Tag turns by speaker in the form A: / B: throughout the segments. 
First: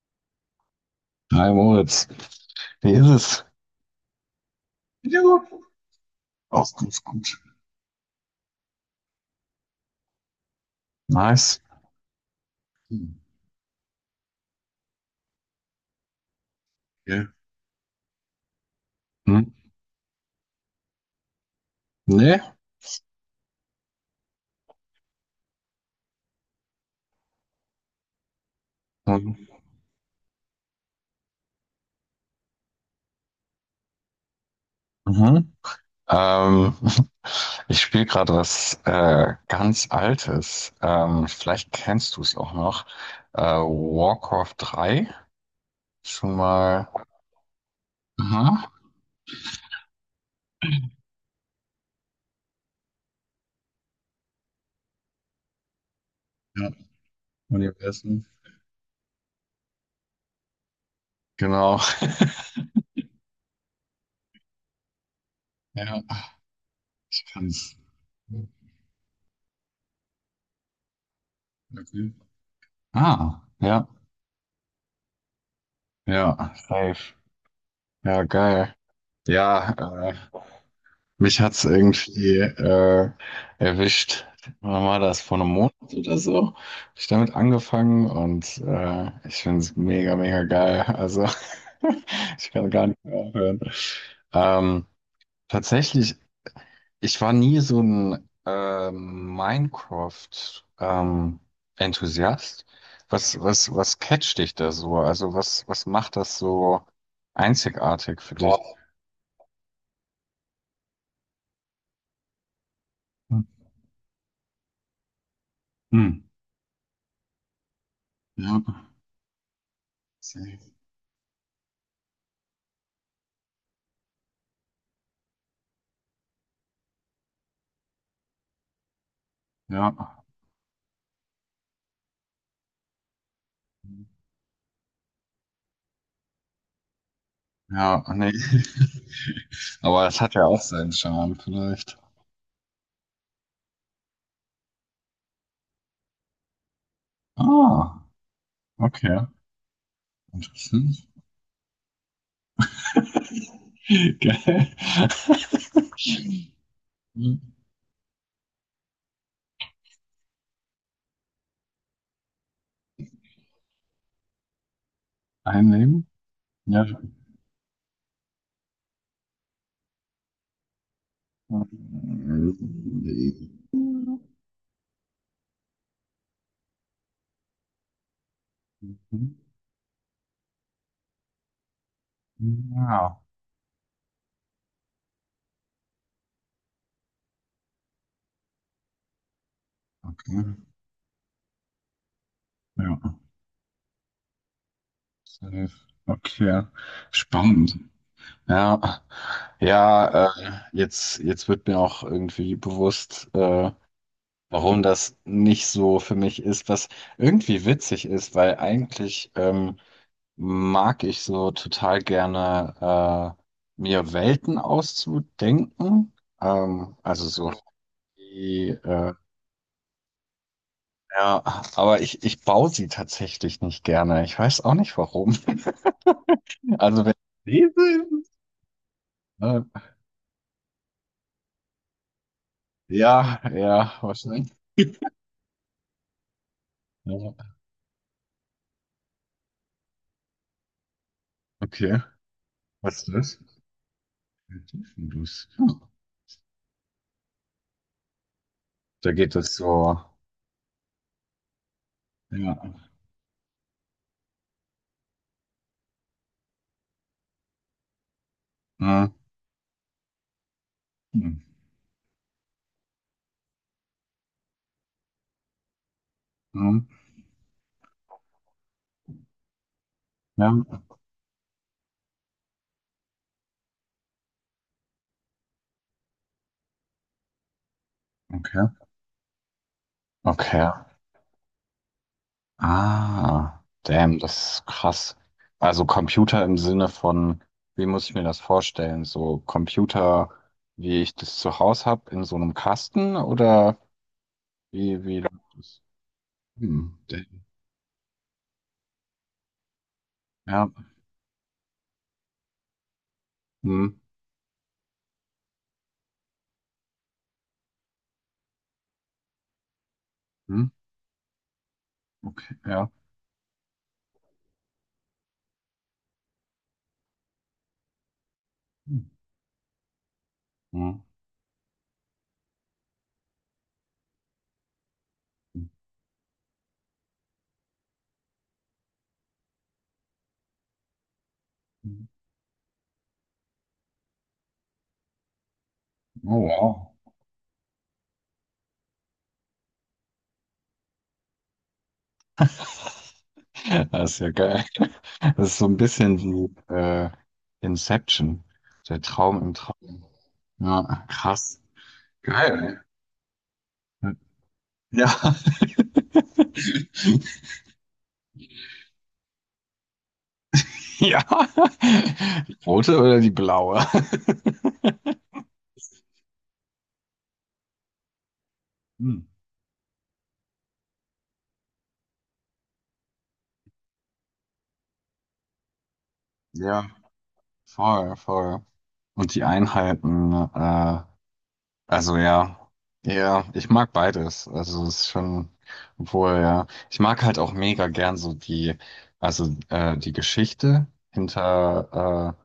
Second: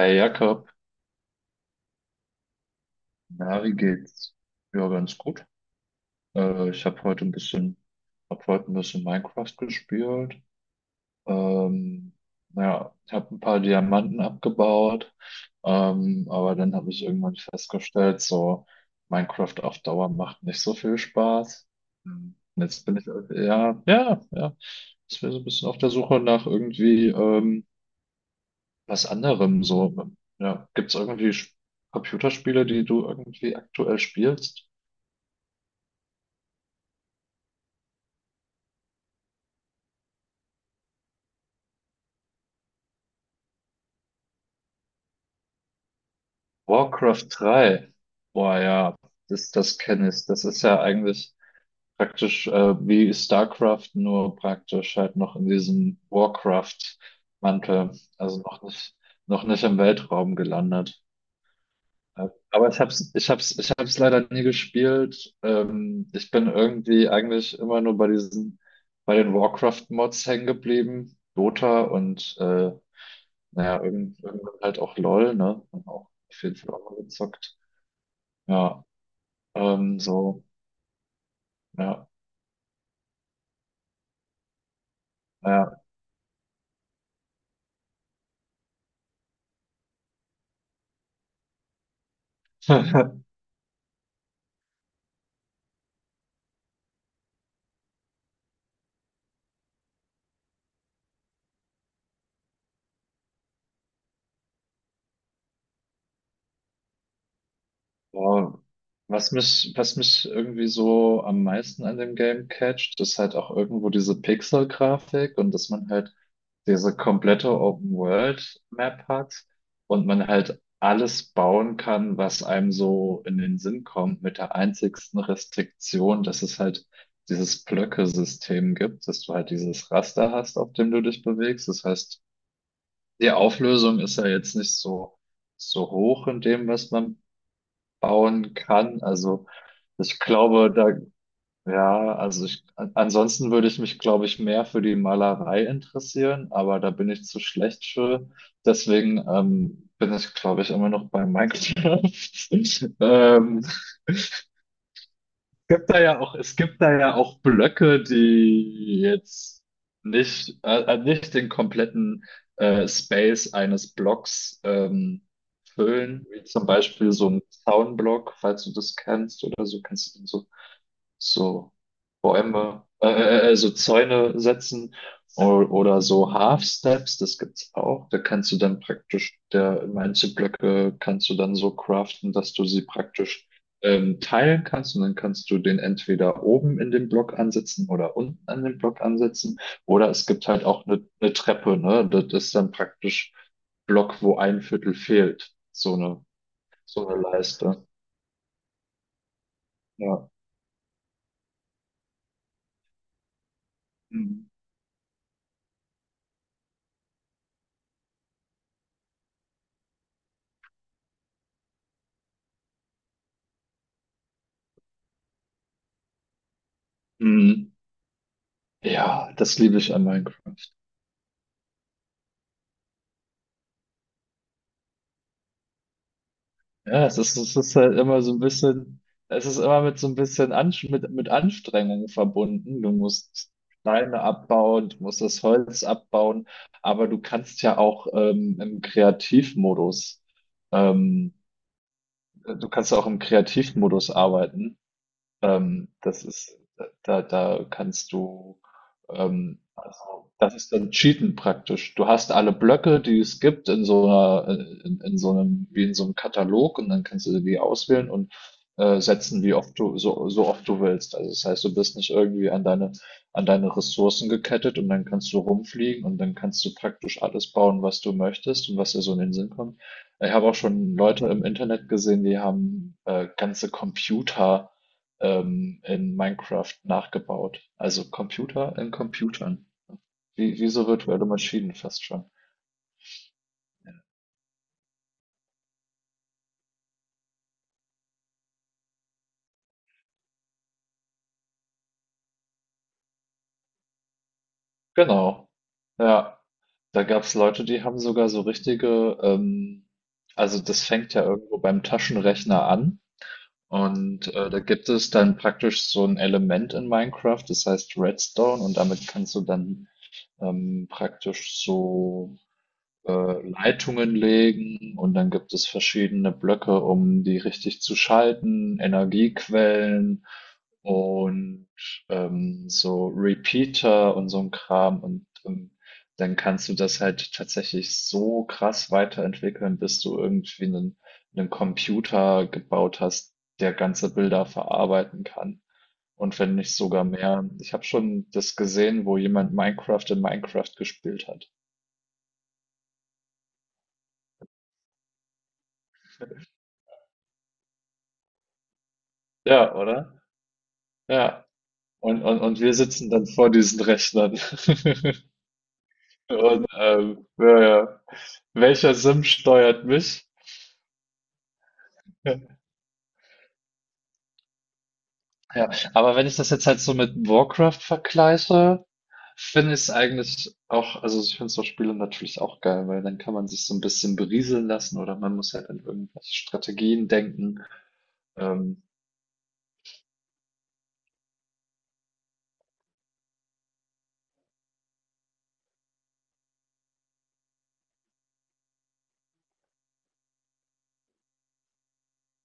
A: Hi Jakob,
B: Hi Moritz, wie ist es?
A: na, wie geht's? Ja, ganz
B: Ja,
A: gut.
B: auch
A: Ich
B: ganz
A: habe heute ein
B: gut.
A: bisschen, hab heute ein bisschen Minecraft gespielt.
B: Nice.
A: Ähm, naja,
B: Hm,
A: ich habe ein paar Diamanten abgebaut, aber dann habe ich
B: okay.
A: irgendwann festgestellt, so
B: Hm?
A: Minecraft auf Dauer macht nicht so viel Spaß. Hm.
B: Nee?
A: Und jetzt bin ich, ja, ja, ja. Jetzt bin ich so ein bisschen auf der Suche nach irgendwie was
B: Hm.
A: anderem so. Ja, gibt's irgendwie Computerspiele, die du irgendwie aktuell spielst?
B: Mhm. Ähm, ich spiele gerade was ganz Altes. Vielleicht kennst du es auch noch. Warcraft 3. Schon mal.
A: Warcraft drei, boah,
B: Aha.
A: ja, das kenne ich. Das ist ja eigentlich praktisch wie StarCraft, nur praktisch halt noch in diesem
B: Ja,
A: Warcraft-Mantel.
B: Universum.
A: Also noch nicht im Weltraum gelandet.
B: Genau.
A: Aber ich hab's leider nie gespielt.
B: Ja,
A: Ich bin irgendwie
B: ich
A: eigentlich
B: kann's.
A: immer nur bei bei den Warcraft-Mods hängen geblieben. Dota
B: Okay.
A: und
B: Ah,
A: naja,
B: ja.
A: irgendwann halt auch LOL, ne? Und auch auf
B: Ja,
A: jeden Fall auch mal
B: safe.
A: gezockt.
B: Ja, geil.
A: Ja,
B: Ja,
A: ähm, so,
B: mich hat's
A: ja,
B: irgendwie erwischt. Wann war das? Vor einem Monat
A: ja.
B: oder so? Hab ich damit angefangen und ich find's mega, mega geil. Also ich kann gar nicht mehr aufhören. Ähm, Tatsächlich, ich war nie so ein Minecraft Enthusiast. Was catcht dich da so? Also was macht das so einzigartig für dich?
A: Boah, was mich irgendwie so am meisten an dem Game catcht, ist halt auch irgendwo diese Pixel-Grafik, und dass man
B: Hm.
A: halt diese komplette
B: Ja,
A: Open-World-Map hat und man halt
B: safe.
A: alles bauen kann, was einem so in den Sinn kommt, mit der einzigsten Restriktion, dass es halt dieses Blöcke-System gibt, dass du halt dieses
B: Ja.
A: Raster hast, auf dem du dich bewegst. Das heißt, die Auflösung ist ja jetzt nicht so hoch in dem, was man
B: Ja, nee.
A: bauen kann. Also
B: Aber
A: ich
B: das hat ja auch
A: glaube,
B: seinen Charme vielleicht.
A: ja, ansonsten würde ich mich, glaube ich, mehr für die Malerei interessieren, aber da bin ich zu schlecht
B: Ah,
A: für.
B: okay.
A: Deswegen bin ich, glaube ich, immer
B: Interessant.
A: noch bei Minecraft. Ähm,
B: Geil.
A: gibt da ja auch, es gibt da ja auch Blöcke, die jetzt nicht den kompletten Space eines Blocks
B: Einnehmen?
A: füllen, wie zum
B: Ja.
A: Beispiel so ein Zaunblock, falls du das kennst oder so, kennst du den so, so Bäume, so Zäune setzen oder so Half Steps, das gibt's auch. Da kannst du dann praktisch, der Einzelblöcke kannst du dann so craften, dass du sie
B: Ja,
A: praktisch teilen kannst, und dann kannst du den entweder oben in den Block ansetzen oder unten an den Block ansetzen. Oder es gibt
B: okay.
A: halt auch eine Treppe, ne? Das ist dann
B: Ja,
A: praktisch Block, wo ein Viertel fehlt.
B: safe.
A: So
B: Okay.
A: so eine
B: Spannend.
A: Leiste.
B: Ja, ja,
A: Ja.
B: jetzt wird mir auch irgendwie bewusst,
A: Mhm.
B: warum das nicht so für mich ist, was irgendwie witzig ist, weil eigentlich mag ich so total gerne mir Welten auszudenken. Also so
A: Mhm.
B: die,
A: Ja, das liebe ich an Minecraft.
B: ja, aber ich baue sie tatsächlich nicht gerne. Ich weiß auch nicht warum. Also
A: Ja,
B: wenn ich
A: es ist halt
B: lese?
A: immer so ein bisschen, es ist
B: Äh,
A: immer mit so ein bisschen mit Anstrengung verbunden. Du
B: ja,
A: musst
B: ja,
A: Steine
B: wahrscheinlich.
A: abbauen, du musst das Holz abbauen, aber du
B: Ja.
A: kannst ja auch ähm,
B: Okay,
A: du kannst auch
B: was ist
A: im
B: das?
A: Kreativmodus arbeiten.
B: Tiefendusch. Hm.
A: Ähm, das ist, Da kannst du,
B: Da geht es
A: ähm,
B: so.
A: also das ist dann Cheaten praktisch. Du hast alle
B: Ja.
A: Blöcke, die es gibt, in so in so einem, wie in so einem Katalog, und dann kannst du die auswählen und
B: Hm.
A: setzen, wie oft so oft du willst. Also
B: Hm.
A: das heißt, du bist nicht irgendwie an an deine Ressourcen gekettet, und dann kannst du rumfliegen und dann kannst du
B: Hm.
A: praktisch alles bauen, was du möchtest und was dir so in den Sinn kommt. Ich habe auch
B: Ja,
A: schon Leute im Internet gesehen, die haben ganze Computer in Minecraft nachgebaut. Also
B: okay.
A: Computer in Computern.
B: Okay.
A: Wie so virtuelle Maschinen fast schon.
B: Ah, damn, das ist krass. Also Computer im Sinne von, wie muss ich mir das vorstellen? So Computer, wie ich das zu Hause habe, in so einem Kasten oder wie
A: Genau.
B: läuft das?
A: Ja,
B: Hm,
A: da gab es
B: damn.
A: Leute, die haben sogar so richtige, also
B: Ja,
A: das fängt ja irgendwo beim Taschenrechner an.
B: hm,
A: Und da gibt es dann praktisch so ein Element in Minecraft, das heißt Redstone, und damit kannst du dann
B: hm,
A: praktisch so
B: okay, ja.
A: Leitungen legen, und dann gibt es verschiedene Blöcke, um die richtig zu schalten,
B: Hm,
A: Energiequellen
B: hm,
A: und so Repeater und so ein Kram, und
B: hm.
A: dann kannst du das halt tatsächlich so krass weiterentwickeln, bis du irgendwie einen
B: Hm.
A: Computer gebaut hast, der ganze Bilder verarbeiten kann.
B: Oh,
A: Und wenn nicht
B: wow.
A: sogar mehr. Ich habe schon das gesehen, wo jemand Minecraft in Minecraft gespielt hat.
B: Das ist ja geil. Das ist so ein bisschen wie Inception, der Traum im
A: Ja,
B: Traum.
A: oder?
B: Ja,
A: Ja.
B: krass.
A: Und wir
B: Geil.
A: sitzen dann vor diesen Rechnern.
B: Ja.
A: Und ja, ja. Welcher Sim steuert mich?
B: Ja. Die
A: Ja.
B: rote oder die blaue?
A: Ja, aber wenn ich das jetzt halt so mit Warcraft vergleiche,
B: Hm.
A: finde ich es eigentlich auch, also ich finde so Spiele natürlich auch geil, weil dann kann man sich so ein bisschen berieseln lassen oder man muss halt an irgendwelche
B: Ja,
A: Strategien denken.
B: voll, voll.
A: Ähm,
B: Und die Einheiten, also ja, ja, ich mag beides. Also es ist schon, obwohl, ja, ich mag halt auch mega gern so die, also die Geschichte hinter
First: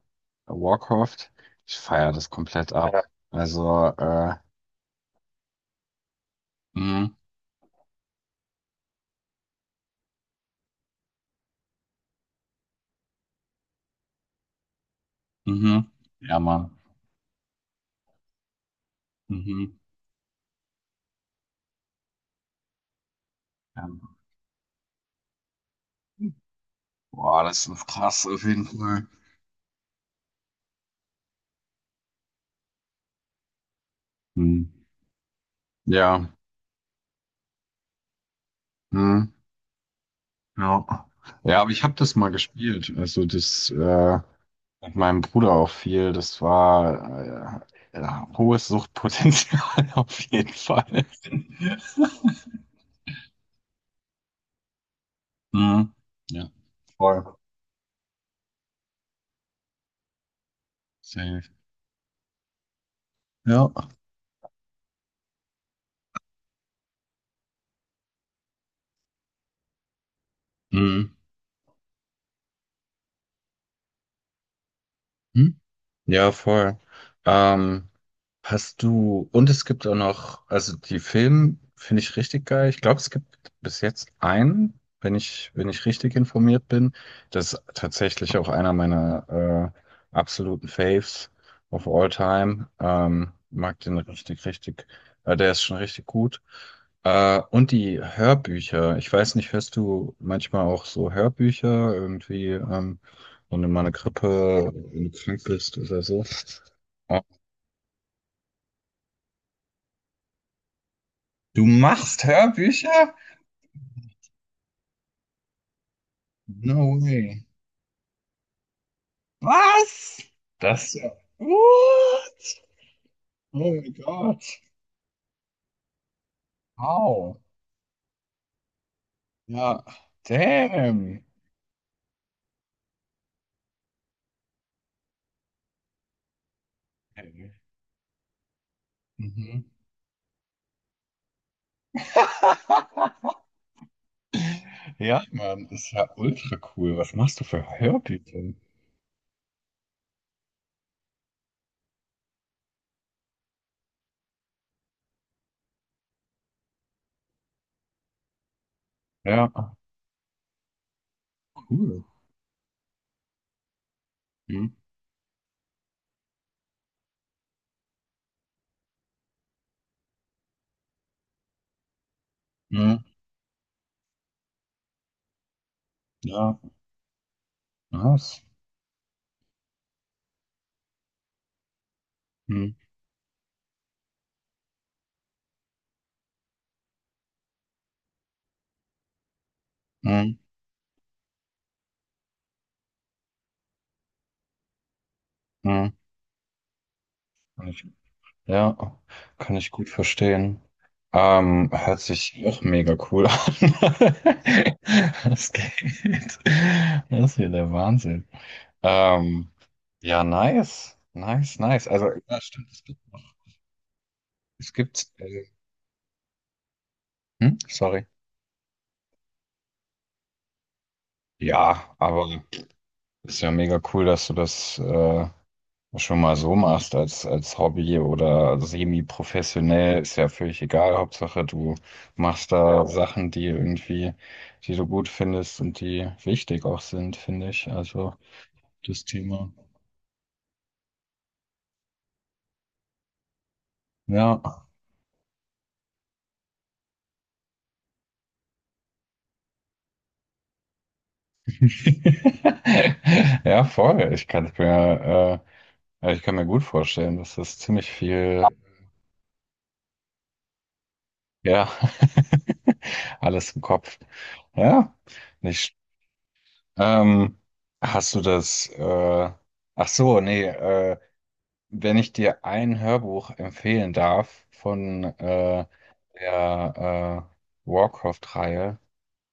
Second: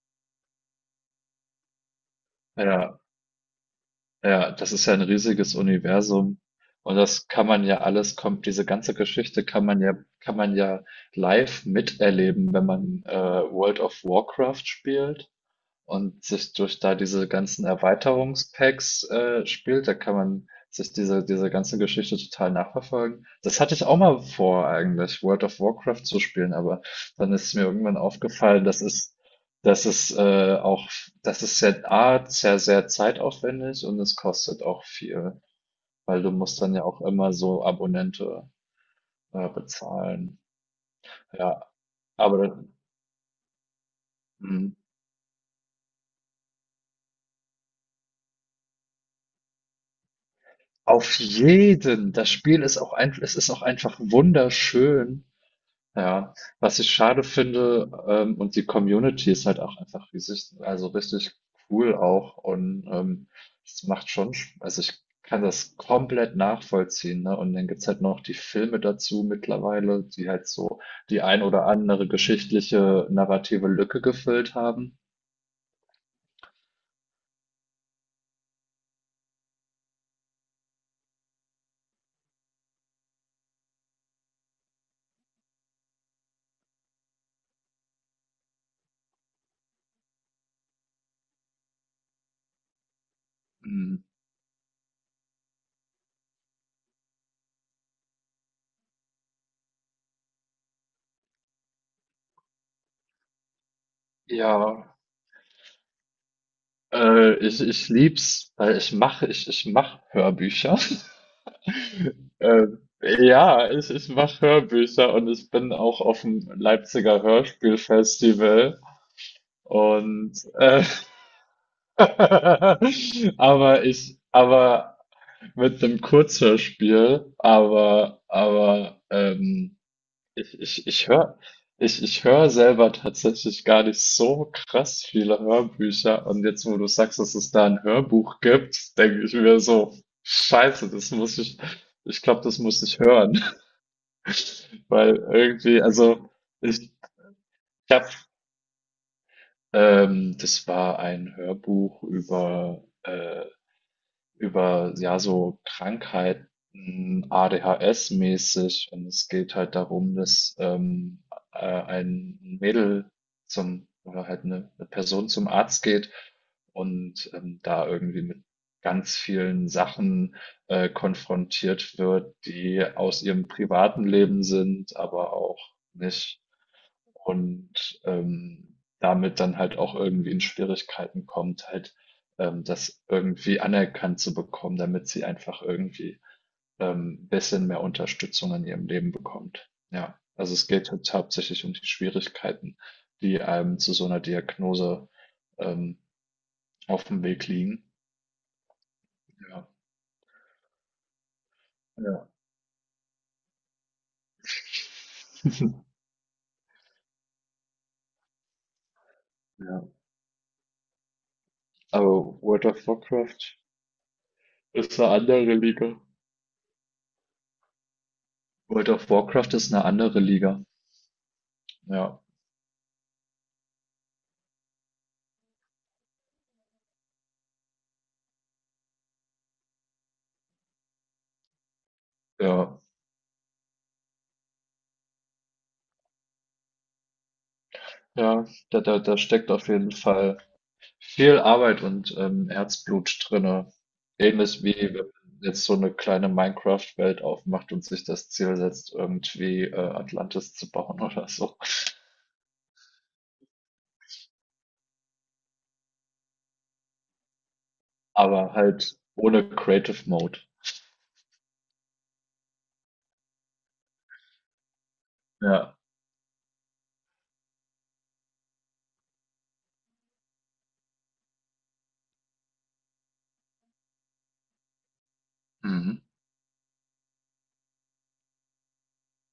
B: Warcraft. Ich feiere das komplett
A: ja,
B: ab. Also,
A: ja, das ist ja ein riesiges Universum, und
B: mhm,
A: das kann man ja alles kommt diese ganze Geschichte, kann man ja live miterleben, wenn man World of Warcraft spielt
B: mhm,
A: und
B: ja,
A: sich
B: Mann.
A: durch da diese ganzen Erweiterungspacks
B: Mhm,
A: spielt, da kann man sich diese ganze Geschichte total nachverfolgen. Das hatte ich
B: ja.
A: auch mal vor, eigentlich, World of Warcraft zu spielen, aber dann
B: Boah,
A: ist mir
B: das ist
A: irgendwann
B: krass, auf jeden
A: aufgefallen,
B: Fall.
A: das ist äh, auch, das ist sehr, A, sehr zeitaufwendig, und es
B: Hm.
A: kostet auch viel, weil
B: Ja,
A: du musst dann ja auch immer so Abonnente
B: hm.
A: bezahlen.
B: Ja. Ja,
A: Ja,
B: aber ich habe das mal
A: aber,
B: gespielt. Also das
A: das-
B: mit meinem Bruder auch viel. Das war ja, hohes Suchtpotenzial auf jeden Fall.
A: Auf jeden. Das Spiel ist auch einf es ist auch einfach wunderschön.
B: Hm.
A: Ja,
B: Ja,
A: was ich
B: voll.
A: schade finde, und die Community ist halt auch einfach riesig, also richtig
B: Safe.
A: cool auch, und
B: Ja.
A: es macht schon, ich kann das komplett nachvollziehen, ne? Und dann gibt's halt noch die Filme dazu mittlerweile, die halt so
B: Hm.
A: die ein oder andere geschichtliche narrative Lücke gefüllt haben.
B: Hm. Ja, voll. Ähm, und es gibt auch noch, also die Filme finde ich richtig geil. Ich glaube, es gibt bis jetzt einen, wenn ich richtig informiert bin. Das ist tatsächlich auch einer meiner absoluten Faves of all time. Mag den
A: Mhm.
B: richtig, richtig. Der ist schon richtig gut. Und die Hörbücher. Ich weiß nicht, hörst du manchmal auch so Hörbücher irgendwie, wenn du mal eine
A: Ja,
B: Grippe, wenn du krank bist oder so?
A: Ich lieb's, weil ich mache Hörbücher.
B: Du machst
A: Äh,
B: Hörbücher?
A: ja, ich mache Hörbücher, und ich bin auch auf dem
B: No
A: Leipziger
B: way.
A: Hörspielfestival,
B: Was?
A: und äh,
B: Das ist ja. What? Oh
A: aber
B: mein
A: ich
B: Gott.
A: aber mit einem Kurzhörspiel,
B: Wow. Ja.
A: ich, ich, ich
B: Damn.
A: höre ich hör selber tatsächlich gar nicht so krass viele Hörbücher. Und jetzt, wo du sagst, dass es da ein Hörbuch gibt, denke ich mir
B: Mhm.
A: so, Scheiße, ich glaube, das muss ich
B: Ha,
A: hören. Weil
B: ja, Mann,
A: irgendwie,
B: ist ja ultra
A: ich,
B: cool. Was machst du für
A: ich habe,
B: Hörbücher?
A: das war ein Hörbuch über ja so Krankheiten ADHS-mäßig, und es
B: Ja,
A: geht halt darum, dass
B: cool.
A: ein Mädel zum oder halt
B: Hm,
A: eine Person zum Arzt geht, und da irgendwie mit ganz vielen Sachen konfrontiert wird, die
B: hm,
A: aus ihrem privaten Leben sind, aber auch nicht,
B: ja,
A: und,
B: was?
A: damit dann halt auch irgendwie in Schwierigkeiten kommt, halt,
B: Hm,
A: das irgendwie anerkannt zu bekommen, damit sie einfach irgendwie, ein bisschen mehr Unterstützung in ihrem Leben bekommt. Ja,
B: hm,
A: also es geht halt hauptsächlich um die Schwierigkeiten, die einem zu so einer Diagnose,
B: hm.
A: ähm, auf dem Weg liegen.
B: Ja, kann
A: Ja,
B: ich gut verstehen. Hört
A: ja.
B: sich auch mega cool an. Das geht. Das ist ja der Wahnsinn. Ähm,
A: Ja,
B: ja, nice. Nice, nice. Also, ja,
A: aber World
B: stimmt,
A: of
B: es gibt noch.
A: Warcraft
B: Es
A: ist
B: gibt,
A: eine andere Liga.
B: hm? Sorry.
A: World of Warcraft ist eine andere Liga.
B: Ja,
A: Ja,
B: aber ist ja mega cool, dass du das schon mal so machst als, Hobby oder semi-professionell, ist ja völlig egal. Hauptsache, du machst
A: ja.
B: da Sachen, die irgendwie, die du gut findest und die wichtig auch sind, finde ich. Also
A: Ja,
B: das
A: da steckt
B: Thema.
A: auf jeden Fall viel Arbeit und Herzblut drinne.
B: Ja.
A: Ähnlich wie wenn man jetzt so eine kleine Minecraft-Welt aufmacht und sich das Ziel setzt, irgendwie Atlantis zu bauen oder so.
B: Ja, voll. Ich kann mir gut vorstellen, dass das ziemlich viel,
A: Aber halt ohne Creative Mode.
B: ja, alles im Kopf. Ja, nicht.
A: Ja.
B: Ähm, hast du das, äh, Ach so, nee, wenn ich dir ein Hörbuch empfehlen darf von
A: Mhm.
B: der Warcraft-Reihe,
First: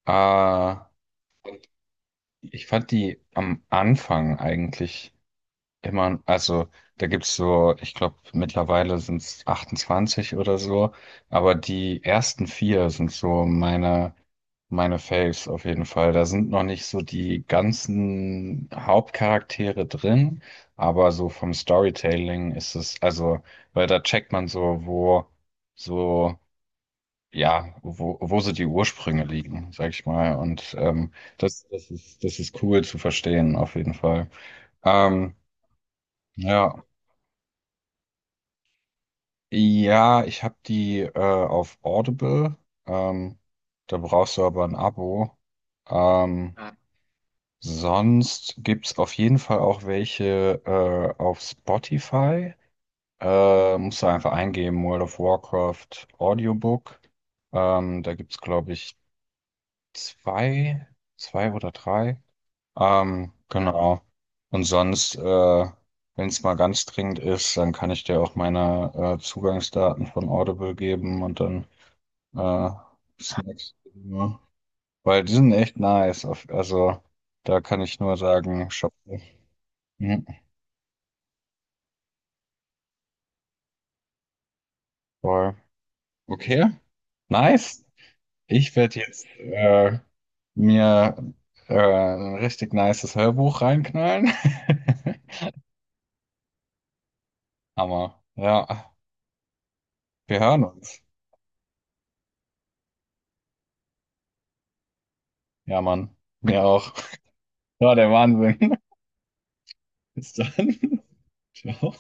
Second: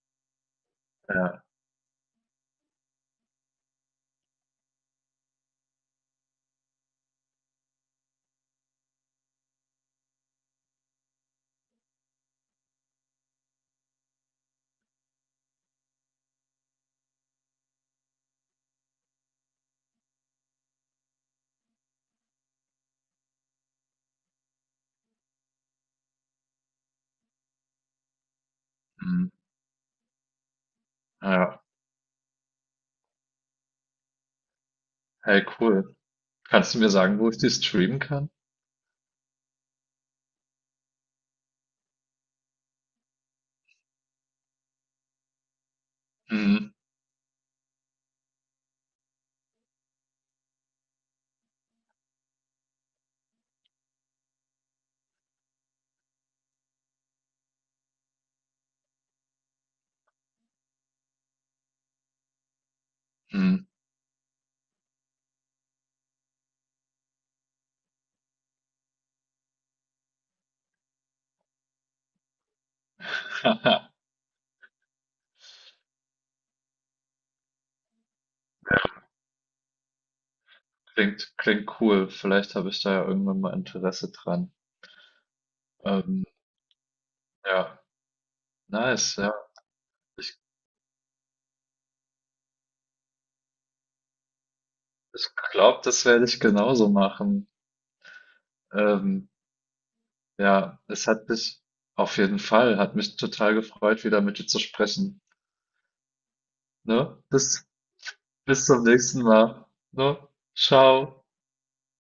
B: äh,
A: Ja.
B: ich fand die am Anfang eigentlich. Immer, also da gibt's so, ich glaube, mittlerweile sind's 28 oder so, aber die ersten vier sind so meine Faves auf jeden Fall. Da sind noch nicht so die ganzen Hauptcharaktere drin, aber so vom Storytelling ist es, also, weil da checkt man so, wo, so, ja, wo, wo so die Ursprünge
A: Mhm.
B: liegen, sag ich mal. Und
A: Ja.
B: das ist cool zu verstehen, auf jeden Fall. Ähm,
A: Hey, cool. Kannst du
B: ja.
A: mir sagen, wo ich die streamen kann?
B: Ja, ich habe die auf Audible. Ähm, Da brauchst du aber ein Abo. Ah.
A: Mhm.
B: Sonst gibt's auf jeden Fall auch welche auf Spotify. Musst du einfach eingeben, World of Warcraft Audiobook. Da gibt's glaube ich, zwei, zwei oder drei.
A: Mhm.
B: Genau. Und sonst, wenn es mal ganz dringend ist, dann kann ich dir auch meine Zugangsdaten von Audible geben und dann äh, Snacks. Ja. Weil die sind echt nice. Also da kann ich nur sagen, shop. Mhm,
A: Klingt cool. Vielleicht habe ich da ja irgendwann mal Interesse dran.
B: voll.
A: Ähm,
B: Okay,
A: ja,
B: nice. Ich werde
A: nice,
B: jetzt
A: ja. Ich,
B: mir ein richtig nices Hörbuch reinknallen.
A: ich glaube, das werde ich genauso machen.
B: Hammer. Ja,
A: Ähm,
B: wir hören
A: ja,
B: uns.
A: es hat mich auf jeden Fall, hat mich total gefreut, wieder mit dir zu sprechen.
B: Ja, Mann. Mir auch.
A: Ne?
B: Ja, der
A: Bis
B: Wahnsinn.
A: zum nächsten Mal. Ne?
B: Bis dann.
A: Ciao.
B: Ciao.